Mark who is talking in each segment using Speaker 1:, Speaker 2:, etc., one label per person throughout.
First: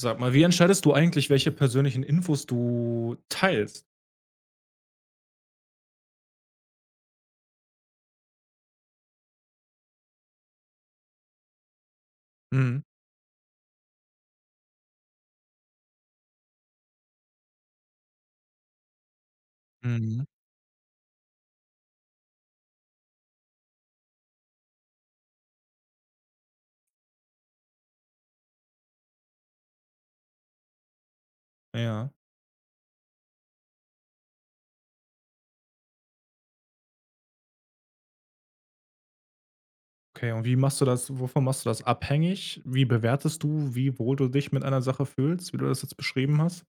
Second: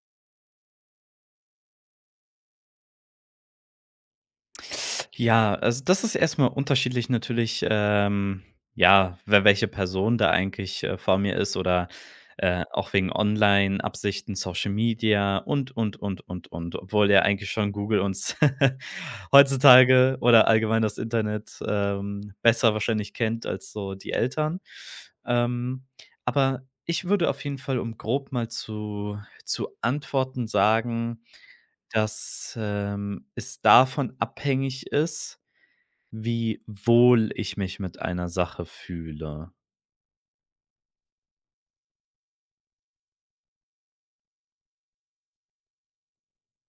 Speaker 1: Sag mal, wie entscheidest du eigentlich, welche persönlichen Infos du teilst?
Speaker 2: Ja, also das ist erstmal unterschiedlich natürlich, ja, wer welche Person da eigentlich, vor mir ist oder,
Speaker 1: Mhm.
Speaker 2: auch wegen Online-Absichten, Social Media und, obwohl ja eigentlich schon Google uns heutzutage
Speaker 1: Mhm.
Speaker 2: oder allgemein das Internet, besser wahrscheinlich kennt als so die Eltern. Ähm, aber ich würde auf jeden Fall, um grob mal zu antworten, sagen
Speaker 1: Ja.
Speaker 2: dass, es davon abhängig ist, wie wohl ich mich mit einer Sache fühle.
Speaker 1: Okay, und wie machst du das wovon machst du das abhängig? Wie bewertest du, wie wohl du dich mit einer Sache fühlst, wie du das jetzt beschrieben hast?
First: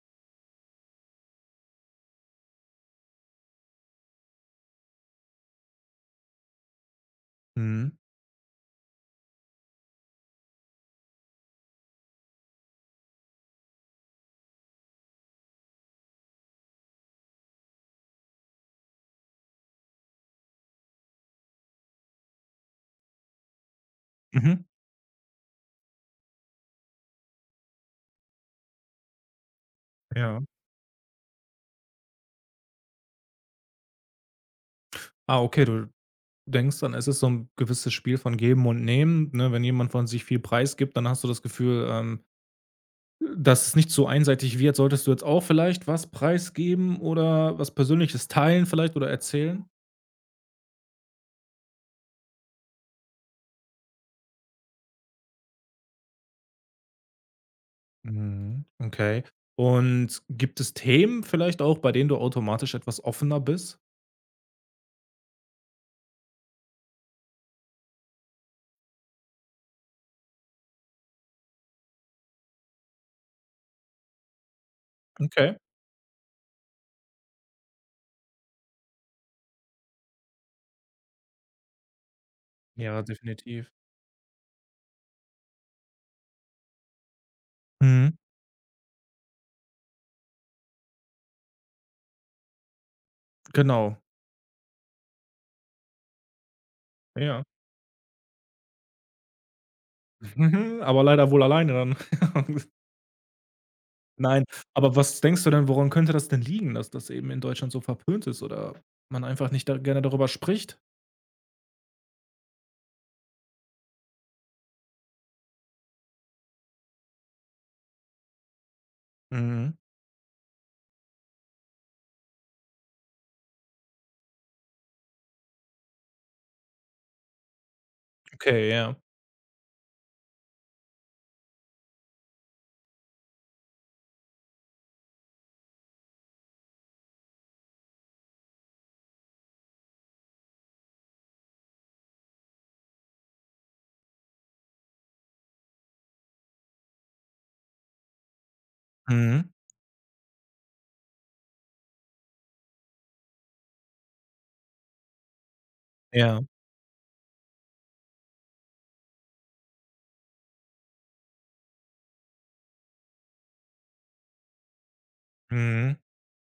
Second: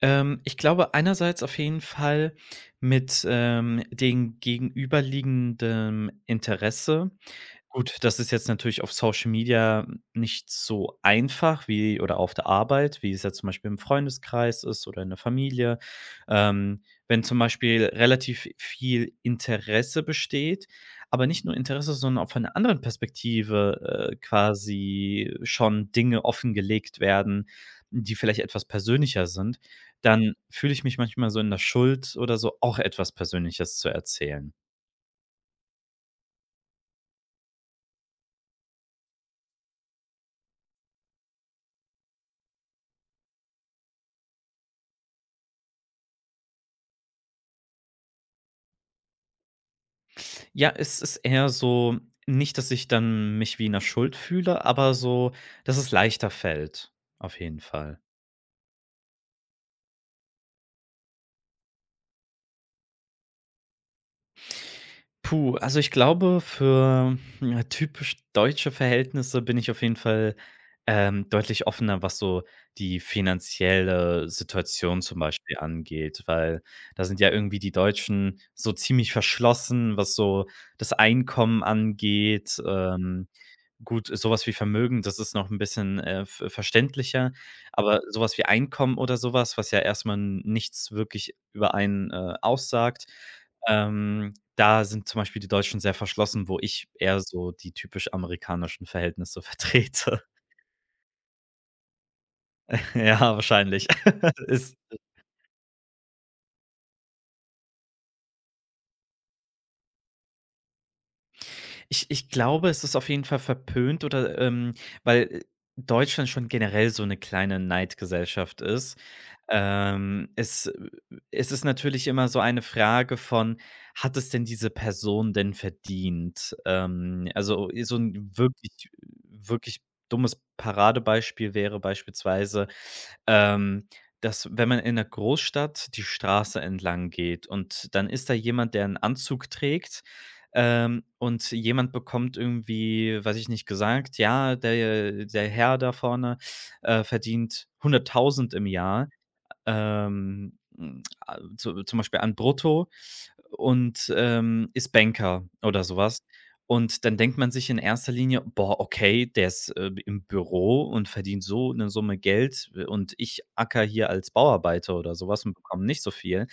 Speaker 2: Ich glaube einerseits auf jeden Fall mit, dem gegenüberliegenden Interesse.
Speaker 1: Mhm.
Speaker 2: Gut, das ist jetzt natürlich auf Social Media nicht so einfach wie oder auf der Arbeit, wie es ja zum Beispiel im Freundeskreis ist oder in der Familie. Ähm, wenn zum Beispiel relativ viel Interesse besteht, aber nicht nur Interesse, sondern auch von einer anderen Perspektive
Speaker 1: Mhm.
Speaker 2: quasi schon Dinge offengelegt werden, die vielleicht etwas persönlicher sind, dann
Speaker 1: Ja.
Speaker 2: fühle ich mich manchmal so in der Schuld oder so, auch etwas Persönliches zu erzählen.
Speaker 1: Ah, okay, du denkst dann, es ist so ein gewisses Spiel von Geben und Nehmen, ne? Wenn jemand von sich viel preisgibt, dann hast du das Gefühl, dass es nicht so einseitig wird. Solltest du jetzt auch vielleicht was preisgeben oder was Persönliches teilen vielleicht oder erzählen?
Speaker 2: Ja, es ist eher so nicht, dass ich dann mich wie in 'ner Schuld fühle, aber so, dass es leichter fällt, auf jeden Fall.
Speaker 1: Mhm, okay. Und gibt es Themen vielleicht auch, bei denen du automatisch etwas offener bist?
Speaker 2: Puh, also ich glaube, für, ja, typisch deutsche Verhältnisse bin ich auf jeden Fall, deutlich offener, was so die finanzielle Situation zum
Speaker 1: Okay.
Speaker 2: Beispiel angeht, weil da sind ja irgendwie die Deutschen so ziemlich verschlossen, was so das Einkommen angeht.
Speaker 1: Ja, definitiv.
Speaker 2: Gut, sowas wie Vermögen, das ist noch ein bisschen, verständlicher, aber
Speaker 1: Mhm,
Speaker 2: sowas wie Einkommen oder sowas, was, ja erstmal nichts wirklich über einen, aussagt,
Speaker 1: genau.
Speaker 2: ähm da sind zum Beispiel die Deutschen sehr verschlossen, wo ich eher
Speaker 1: Ja.
Speaker 2: so die typisch amerikanischen Verhältnisse vertrete.
Speaker 1: Aber leider wohl alleine dann.
Speaker 2: Ja, wahrscheinlich.
Speaker 1: Nein,
Speaker 2: Ist
Speaker 1: aber was denkst du denn, woran könnte das denn liegen, dass das eben in Deutschland so verpönt ist oder man einfach nicht da gerne darüber spricht?
Speaker 2: Ich ich glaube, es ist auf jeden Fall verpönt oder, weil, Deutschland schon generell so eine kleine Neidgesellschaft ist.
Speaker 1: Mhm,
Speaker 2: Ähm, es, äh Es ist natürlich immer so eine Frage von: „Hat es denn diese Person denn verdient?“ So ein
Speaker 1: okay,
Speaker 2: wirklich
Speaker 1: ja.
Speaker 2: wirklich dummes Paradebeispiel wäre beispielsweise, ähm, dass wenn man in einer Großstadt die Straße entlang geht und dann ist da jemand, der einen Anzug trägt, und jemand bekommt irgendwie, weiß ich nicht, gesagt: „Ja, der Herr da vorne, verdient 100.000 im Jahr,
Speaker 1: Mhm,
Speaker 2: m, a zu zum Beispiel an brutto und, ist Banker“ oder sowas.
Speaker 1: ja.
Speaker 2: Und dann denkt man sich in erster Linie: „Boah, okay, der ist, im Büro und verdient so eine Summe Geld, und ich acker hier als Bauarbeiter oder sowas und bekomme
Speaker 1: Mhm,
Speaker 2: nicht so viel.“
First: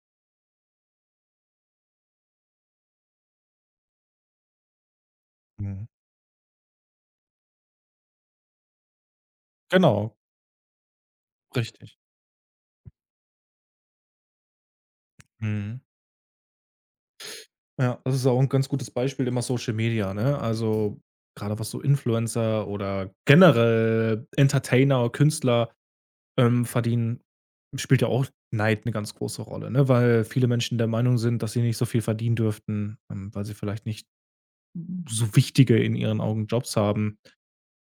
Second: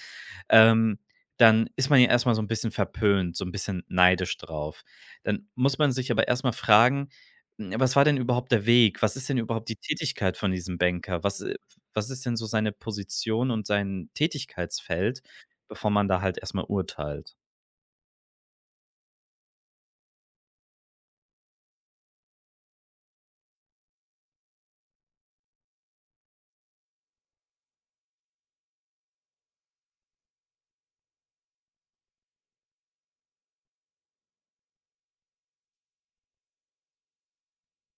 Speaker 2: ähm, dann ist man ja erst mal so ein bisschen verpönt, so ein bisschen neidisch drauf. Dann muss
Speaker 1: mhm.
Speaker 2: man sich aber erst mal fragen: „Hm, was war denn überhaupt der Weg? Was ist denn überhaupt die
Speaker 1: Genau,
Speaker 2: Tätigkeit von diesem Banker?
Speaker 1: richtig.
Speaker 2: Was ist denn so seine Position und sein Tätigkeitsfeld?“
Speaker 1: Mhm.
Speaker 2: Bevor man da halt erst mal urteilt.
Speaker 1: Ja, das ist auch ein ganz gutes Beispiel immer Social Media, ne? Also, gerade was so Influencer oder generell Entertainer, Künstler, verdienen, spielt ja auch Neid eine ganz große Rolle, ne? Weil viele Menschen der Meinung sind, dass sie nicht so viel verdienen dürften, weil sie vielleicht nicht so wichtige in ihren Augen Jobs haben.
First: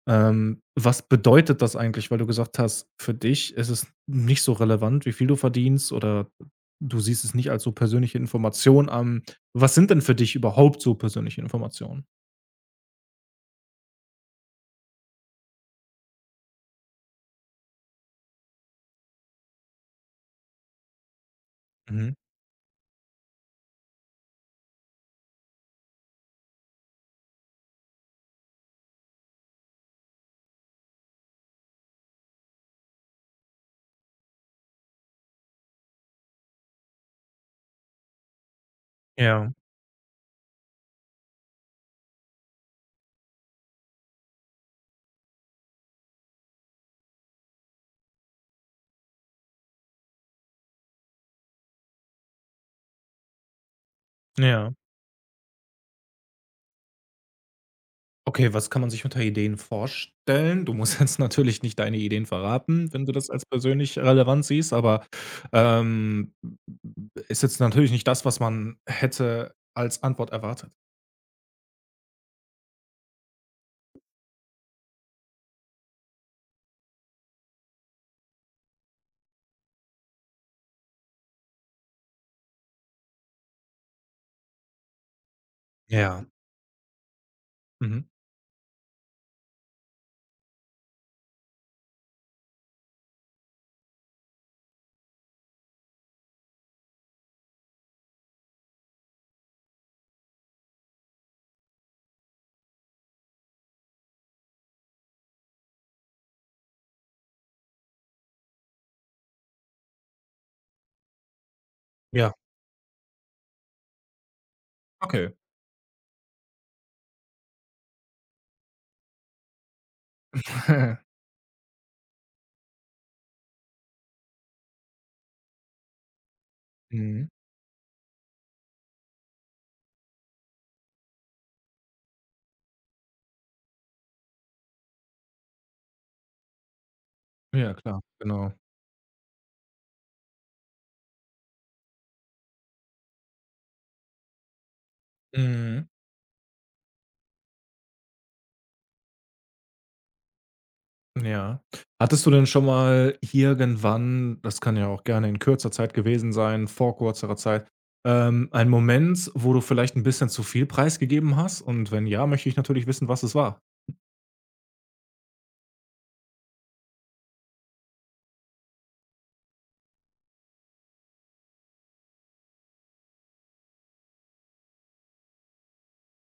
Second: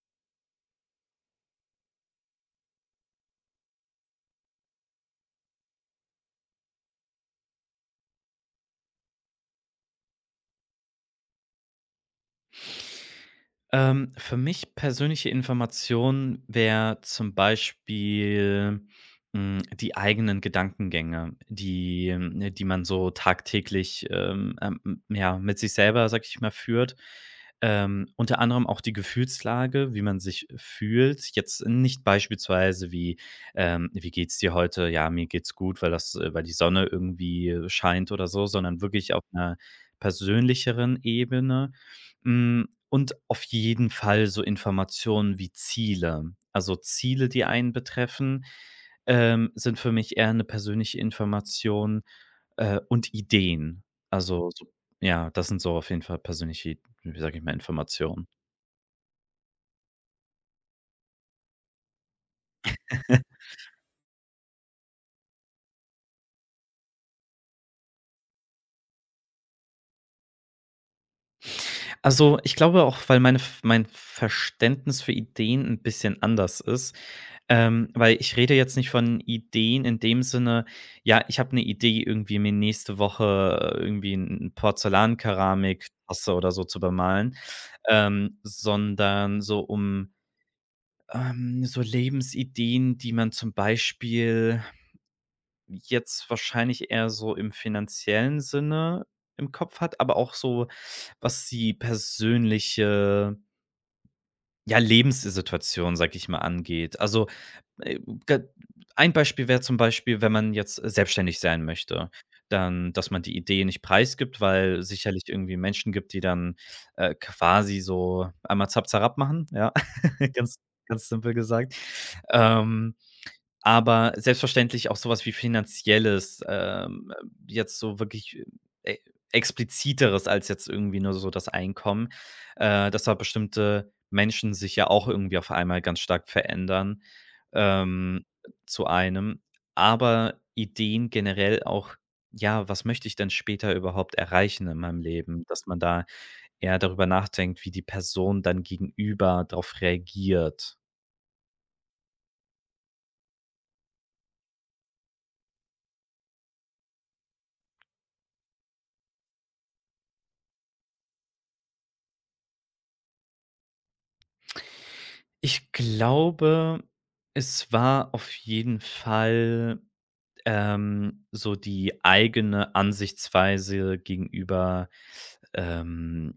Speaker 1: Was bedeutet das eigentlich? Weil du gesagt hast, für dich ist es nicht so relevant, wie viel du verdienst oder du siehst es nicht als so persönliche Information an. Was sind denn für dich überhaupt so persönliche Informationen?
Speaker 2: Für mich persönliche Information wäre zum Beispiel, hm, die eigenen Gedankengänge, die
Speaker 1: Mhm.
Speaker 2: die man so tagtäglich, ja, mit sich selber, sag ich mal, führt. Unter anderem auch die Gefühlslage, wie man sich fühlt. Jetzt nicht beispielsweise wie, „Wie geht's dir heute?“ „Ja, mir geht's gut, weil das weil die Sonne irgendwie scheint“ oder so, sondern wirklich auf
Speaker 1: Ja,
Speaker 2: einer persönlicheren Ebene. Hm, und auf jeden Fall so Informationen wie Ziele. Also, Ziele, die einen betreffen, sind für mich eher eine persönliche Information, und Ideen. Also, so
Speaker 1: ja.
Speaker 2: ja, das sind so auf jeden Fall persönliche, wie sage ich mal, Informationen.
Speaker 1: Okay, was kann man sich unter Ideen vorstellen? Du musst jetzt natürlich nicht deine Ideen verraten, wenn du das als persönlich relevant siehst, aber, ähm, ist jetzt natürlich nicht das, was man hätte als Antwort erwartet.
Speaker 2: Also, ich glaube auch, weil mein Verständnis für Ideen ein bisschen anders ist, weil ich rede jetzt nicht von Ideen in dem Sinne, ja, ich habe eine Idee, irgendwie mir nächste Woche irgendwie 'n
Speaker 1: Ja.
Speaker 2: Porzellankeramiktasse oder so zu bemalen,
Speaker 1: Mhm.
Speaker 2: sondern so um, so Lebensideen, die man zum Beispiel jetzt wahrscheinlich eher so im finanziellen Sinne im Kopf hat, aber auch so, was die persönliche ja, Lebenssituation, sage ich mal, angeht. Also, äh, ga ein Beispiel wäre zum Beispiel, wenn man jetzt selbstständig sein möchte,
Speaker 1: Ja,
Speaker 2: dann dass man die Idee nicht preisgibt, weil sicherlich
Speaker 1: okay.
Speaker 2: irgendwie Menschen gibt, die dann, quasi so einmal zap, zarap machen, ja, ganz ganz simpel gesagt. Ähm, aber selbstverständlich auch sowas wie Finanzielles,
Speaker 1: Mhm.
Speaker 2: jetzt so wirklich e Expliziteres als jetzt irgendwie nur so das Einkommen, dass da bestimmte Menschen sich ja auch irgendwie auf einmal ganz stark verändern,
Speaker 1: Ja, klar,
Speaker 2: ähm,
Speaker 1: genau.
Speaker 2: zu einem. Aber Ideen generell auch: „Ja, was möchte ich denn später überhaupt erreichen in meinem Leben?“ Dass man
Speaker 1: Mhm.
Speaker 2: da eher darüber nachdenkt, wie die Person dann gegenüber darauf reagiert.
Speaker 1: Ja. Hattest du denn schon mal irgendwann, das kann ja auch gerne in kürzer Zeit gewesen sein, vor kürzerer Zeit, einen Moment, wo du vielleicht ein bisschen zu viel preisgegeben hast? Und wenn ja, möchte ich natürlich wissen, was es war.
Speaker 2: Ich glaube, es war auf jeden Fall, so die eigene Ansichtsweise gegenüber, ähm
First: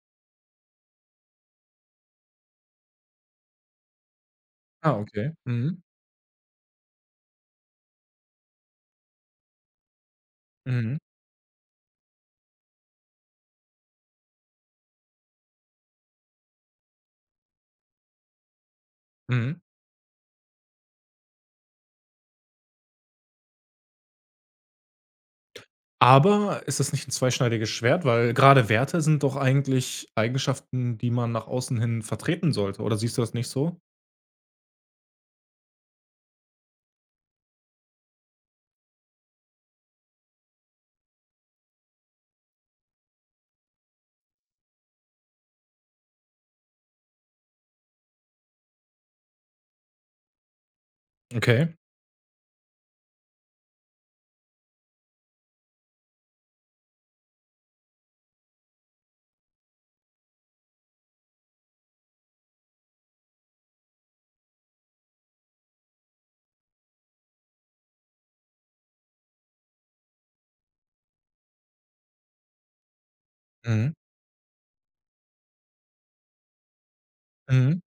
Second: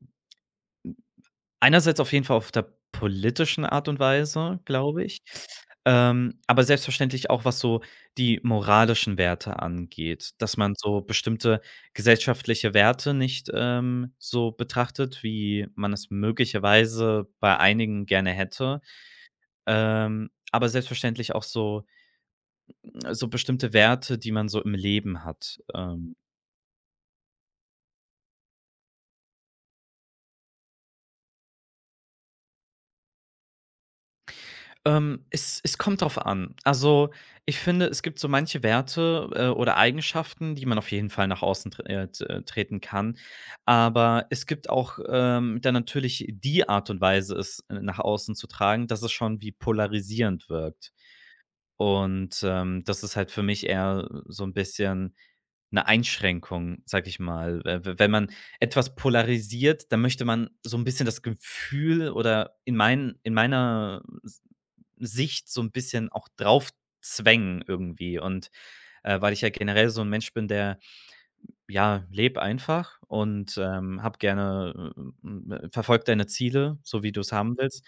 Speaker 2: einerseits auf jeden Fall auf der politischen Art und Weise,
Speaker 1: Ah,
Speaker 2: glaube ich,
Speaker 1: okay. Mhm.
Speaker 2: aber selbstverständlich auch, was so die moralischen Werte angeht, dass man
Speaker 1: Mhm.
Speaker 2: so bestimmte gesellschaftliche Werte nicht, so betrachtet, wie man es möglicherweise bei einigen gerne hätte.
Speaker 1: Mhm.
Speaker 2: Aber selbstverständlich auch so so bestimmte Werte, die man so im Leben hat.
Speaker 1: Aber ist das nicht ein zweischneidiges Schwert? Weil gerade Werte sind doch eigentlich Eigenschaften, die man nach außen hin vertreten sollte. Oder siehst du das nicht so?
Speaker 2: Es kommt drauf an. Also, ich finde, es gibt so manche Werte, oder Eigenschaften, die man auf jeden Fall nach außen treten kann. Aber es gibt auch, dann natürlich die Art und Weise, es, nach außen zu tragen, dass es schon wie polarisierend wirkt.
Speaker 1: Okay.
Speaker 2: Und, das ist halt für mich eher so ein bisschen eine Einschränkung, sage ich mal. We we Wenn man etwas polarisiert, dann möchte man so ein bisschen das Gefühl oder in meiner S Sicht so ein bisschen auch drauf zwängen irgendwie. Und, weil ich ja generell so ein Mensch bin, der ja, lebe einfach und,
Speaker 1: Mhm.
Speaker 2: habe gerne, verfolge deine Ziele, so wie du es haben
Speaker 1: Mhm.
Speaker 2: willst,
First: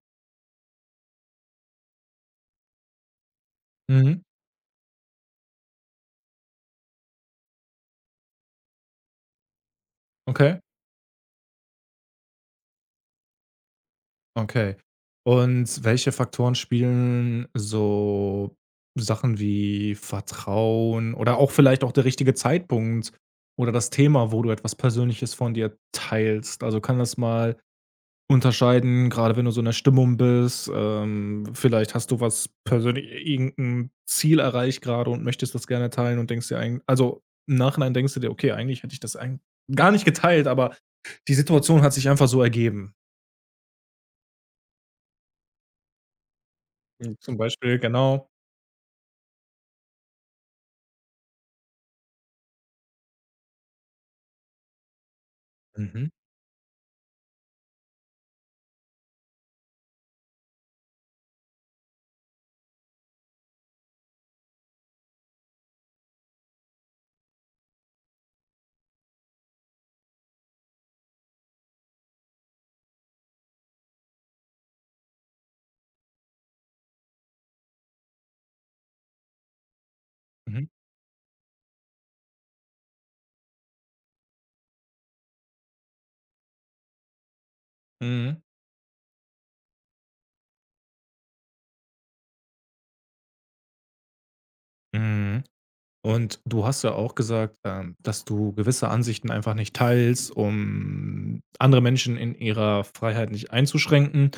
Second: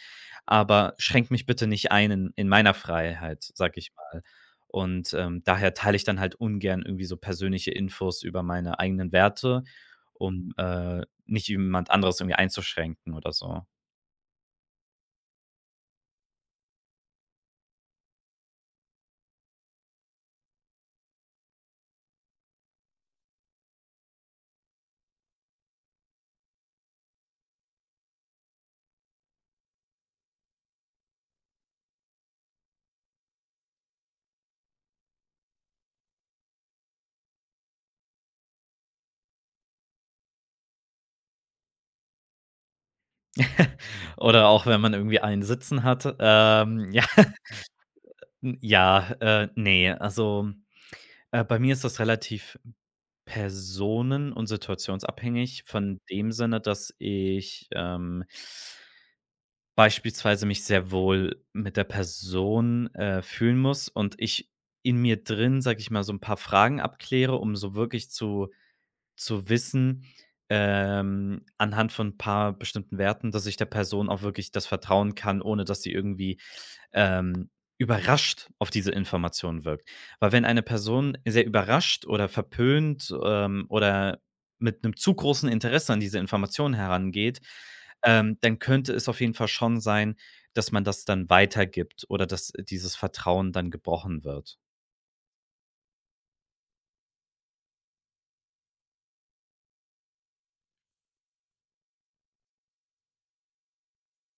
Speaker 2: aber schränke mich bitte nicht ein in meiner Freiheit, sag ich
Speaker 1: Mhm.
Speaker 2: mal. Und, daher teile ich dann halt ungern irgendwie so persönliche Infos über meine eigenen Werte, um,
Speaker 1: Okay.
Speaker 2: nicht jemand anderes irgendwie einzuschränken oder so.
Speaker 1: Okay. Und welche Faktoren spielen so Sachen wie Vertrauen oder auch vielleicht auch der richtige Zeitpunkt oder das Thema, wo du etwas Persönliches von dir teilst? Also, kann das mal unterscheiden, gerade wenn du so in der Stimmung bist, vielleicht hast du was persönlich irgendein Ziel erreicht gerade und möchtest das gerne teilen und denkst dir eigentlich, also, im Nachhinein denkst du dir: „Okay, eigentlich hätte ich das eigentlich gar nicht geteilt, aber die Situation hat sich einfach so ergeben.“
Speaker 2: Oder auch wenn man irgendwie einen sitzen hat, ja,
Speaker 1: Hm, zum Beispiel, genau.
Speaker 2: Ja, ne, also, bei mir ist das relativ personen und situationsabhängig von
Speaker 1: Mhm,
Speaker 2: dem Sinne, dass ich, beispielsweise mich sehr wohl mit der Person, fühlen muss und ich in mir drin, sage ich mal, so ein paar Fragen abkläre, um so wirklich zu wissen, anhand von ein paar bestimmten Werten, dass ich der Person auch wirklich das vertrauen kann, ohne dass sie irgendwie ähm, überrascht auf diese Information wirkt. Weil wenn eine
Speaker 1: mhm,
Speaker 2: Person sehr überrascht oder verpönt, oder mit einem zu großen Interesse an diese Information herangeht,
Speaker 1: mhm,
Speaker 2: dann könnte es auf jeden Fall schon sein, dass man das dann weitergibt oder dass dieses Vertrauen dann gebrochen wird.
Speaker 1: mhm. Und du hast ja auch gesagt, dass du gewisse Ansichten einfach nicht teilst, um andere Menschen in ihrer Freiheit nicht einzuschränken.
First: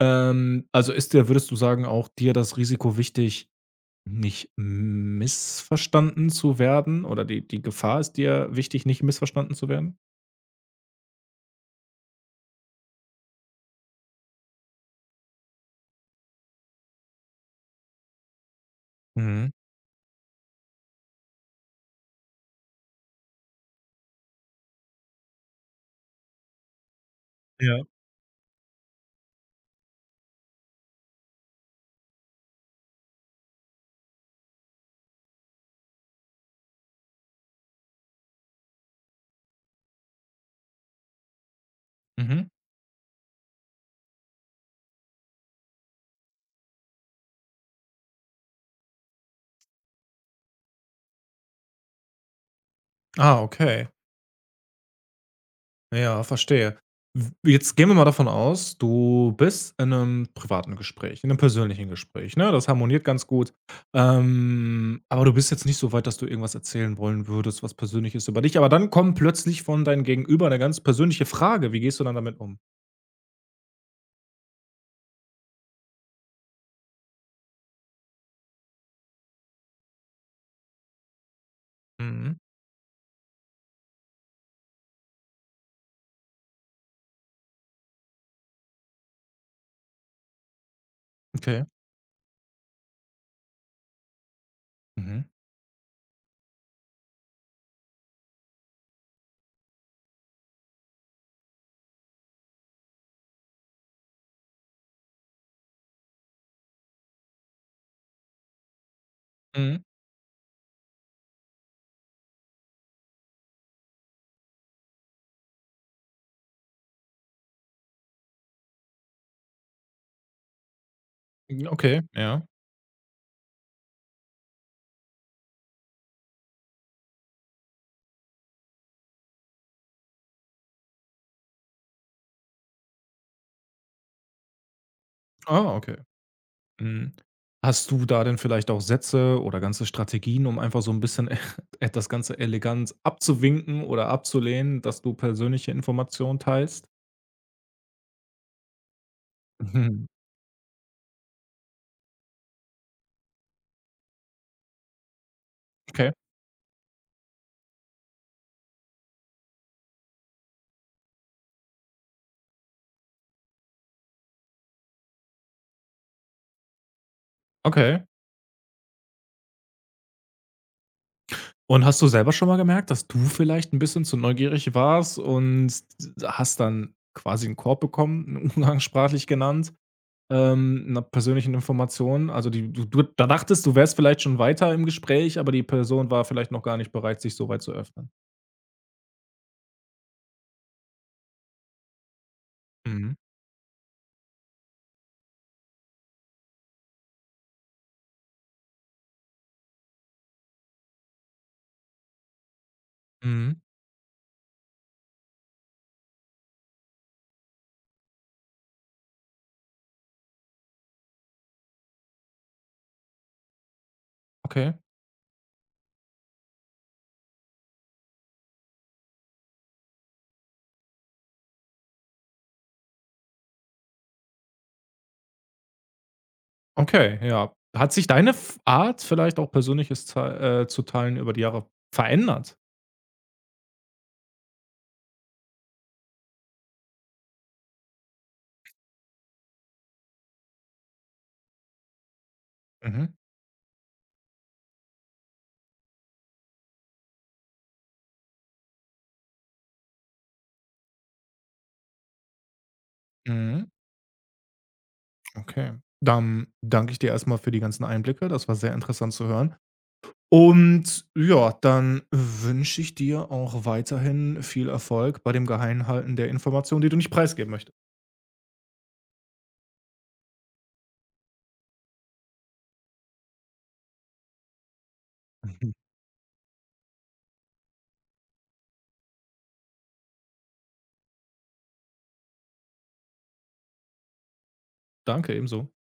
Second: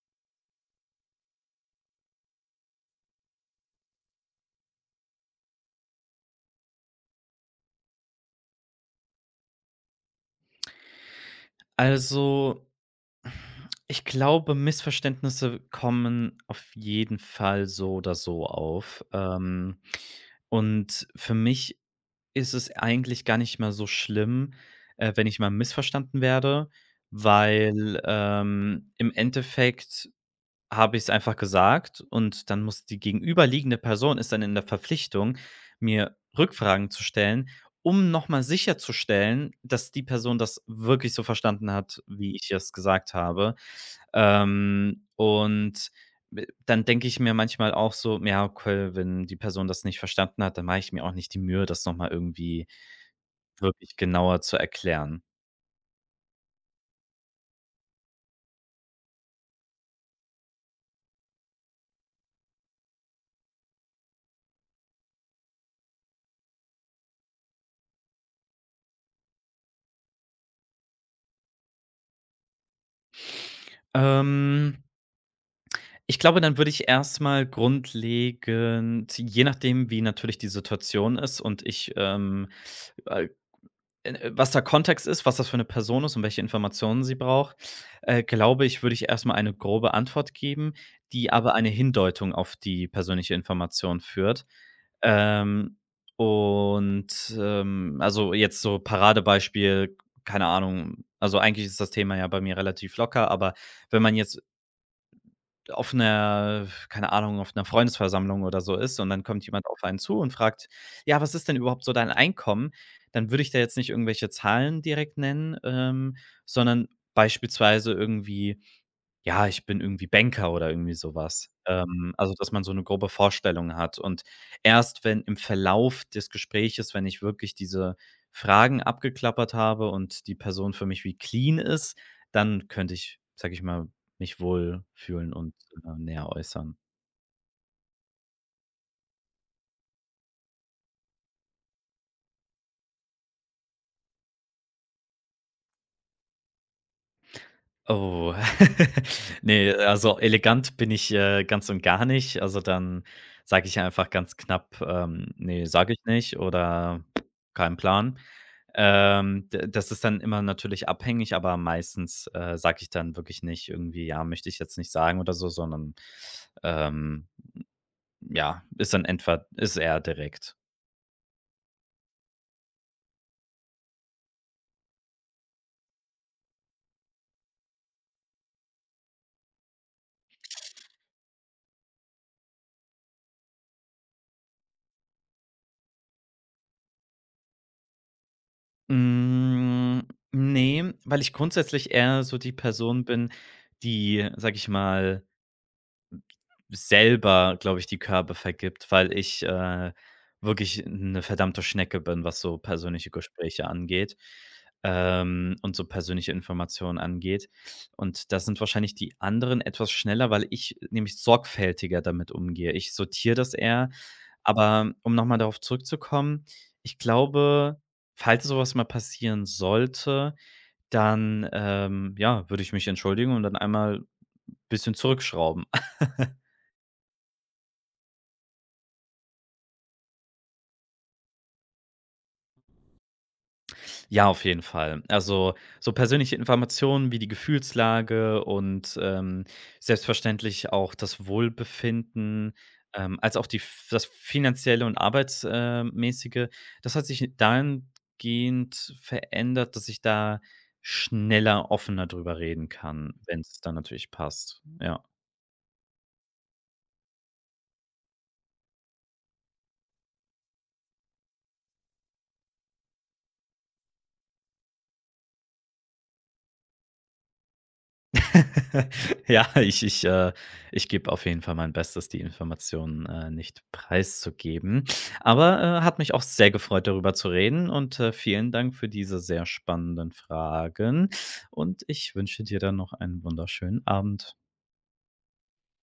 Speaker 1: Also ist dir, würdest du sagen, auch dir das Risiko wichtig, nicht missverstanden zu werden? Oder die Gefahr ist dir wichtig, nicht missverstanden zu werden?
Speaker 2: Also, ich glaube, Missverständnisse kommen auf jeden Fall so oder so auf.
Speaker 1: Mhm.
Speaker 2: Und für mich ist es eigentlich gar nicht mehr so schlimm, wenn ich mal missverstanden werde,
Speaker 1: Ja.
Speaker 2: weil, im Endeffekt habe ich es einfach gesagt und dann muss die gegenüberliegende Person ist dann in der Verpflichtung, mir Rückfragen zu stellen, um noch mal sicherzustellen, dass die Person das wirklich so verstanden hat, wie
Speaker 1: Mhm.
Speaker 2: ich es gesagt habe. Und b Dann denke ich mir manchmal auch so: „Ja, okay, wenn die Person das nicht verstanden hat, dann mache ich mir auch nicht die Mühe, das noch mal irgendwie
Speaker 1: Ah, okay.
Speaker 2: wirklich genauer zu erklären.“
Speaker 1: Ja, verstehe. W Jetzt gehen wir mal davon aus, du bist in einem privaten Gespräch, in einem persönlichen Gespräch, ne? Das harmoniert ganz gut. Aber du bist jetzt nicht so weit, dass du irgendwas erzählen wollen würdest, was persönlich ist über dich. Aber dann kommt plötzlich von deinem Gegenüber eine ganz persönliche Frage. Wie gehst du dann damit um?
Speaker 2: Ähm. Ich glaube, dann würde ich erstmal grundlegend je nachdem, wie natürlich die Situation ist und ich,
Speaker 1: Mhm.
Speaker 2: äh, was der Kontext ist, was das für eine Person ist und welche Informationen sie braucht, glaube ich, würde ich erstmal eine grobe Antwort geben, die aber
Speaker 1: Okay.
Speaker 2: eine Hindeutung auf die persönliche Information führt.
Speaker 1: Mhm.
Speaker 2: Ähm, also, jetzt so Paradebeispiel, keine Ahnung, also, eigentlich ist das Thema ja bei mir relativ locker, aber wenn man jetzt auf 'ner keine Ahnung, auf 'ner Freundesversammlung oder so ist und dann kommt jemand
Speaker 1: Mhm.
Speaker 2: auf einen zu und fragt: „Ja, was ist denn überhaupt so dein Einkommen?“ Dann würde ich da jetzt nicht irgendwelche Zahlen direkt nennen, sondern beispielsweise irgendwie ja, ich bin irgendwie Banker oder irgendwie sowas.
Speaker 1: Hm, okay,
Speaker 2: Also,
Speaker 1: ja.
Speaker 2: dass man so eine grobe Vorstellung hat. Und erst wenn im Verlauf des Gespräches, wenn ich wirklich diese Fragen abgeklappert habe und die Person für mich wie clean ist, dann könnte ich, sage ich mal, mich wohl fühlen und,
Speaker 1: Ah, okay.
Speaker 2: näher äußern.
Speaker 1: Mhm. Hast du da denn vielleicht auch Sätze oder ganze Strategien, um einfach so ein bisschen e das Ganze elegant abzuwinken oder abzulehnen, dass du persönliche Informationen teilst?
Speaker 2: Oh, ne,
Speaker 1: Mhm.
Speaker 2: also, elegant bin ich, ganz und gar nicht. Also, dann sage ich einfach ganz knapp, „Ne, sage ich
Speaker 1: Okay,
Speaker 2: nicht“ oder „Kein Plan.“ d Das ist dann immer natürlich abhängig, aber meistens, sage ich dann wirklich nicht irgendwie: „Ja, möchte ich jetzt nicht sagen“ oder so, sondern, ähm,
Speaker 1: okay.
Speaker 2: ja, ist dann entweder ist eher direkt.
Speaker 1: Und hast du selber schon mal gemerkt, dass du vielleicht ein bisschen zu neugierig warst und hast dann quasi einen Korb bekommen, umgangssprachlich genannt, 'ner persönlichen Information? Also, die du da dachtest, du wärst vielleicht schon weiter im Gespräch, aber die Person war vielleicht noch gar nicht bereit, sich so weit zu öffnen.
Speaker 2: Hm, ne, weil ich grundsätzlich eher so die Person
Speaker 1: Mhm,
Speaker 2: bin, die, sage ich mal selber, glaube ich, die Körbe vergibt, weil ich, wirklich eine verdammte Schnecke bin, was so persönliche
Speaker 1: mhm.
Speaker 2: Gespräche angeht, und so persönliche Informationen angeht. Und da sind wahrscheinlich die anderen etwas schneller, weil ich nämlich sorgfältiger damit umgehe. Ich sortiere das eher,
Speaker 1: Okay,
Speaker 2: aber um noch mal darauf zurückzukommen, ich glaube, falls so was mal passieren sollte, dann, ja, würde ich mich entschuldigen und dann einmal ein bisschen zurückschrauben.
Speaker 1: okay, ja. Hat sich deine F Art, vielleicht auch Persönliches tei zu teilen, über die Jahre verändert?
Speaker 2: Ja, auf jeden Fall. Also, so persönliche Informationen wie die Gefühlslage und, selbstverständlich auch das Wohlbefinden,
Speaker 1: Mhm,
Speaker 2: als auch die f das Finanzielle und arbeitsmäßige, das hat sich dahingehend verändert, dass ich da schneller, offener drüber reden kann, wenn es
Speaker 1: mhm,
Speaker 2: dann natürlich passt. Ja.
Speaker 1: okay. Dann danke ich dir erstmal für die ganzen Einblicke. Das war sehr interessant zu hören. Und ja, dann wünsche ich dir auch weiterhin viel Erfolg bei dem Geheimhalten der Informationen, die du nicht preisgeben möchtest.
Speaker 2: Ja, ich gebe auf jeden Fall mein Bestes, die Informationen, nicht preiszugeben. Aber, hat mich auch sehr gefreut, darüber zu reden und, vielen Dank für diese sehr spannenden Fragen und ich wünsche dir dann noch einen wunderschönen Abend.
Speaker 1: Danke, ebenso.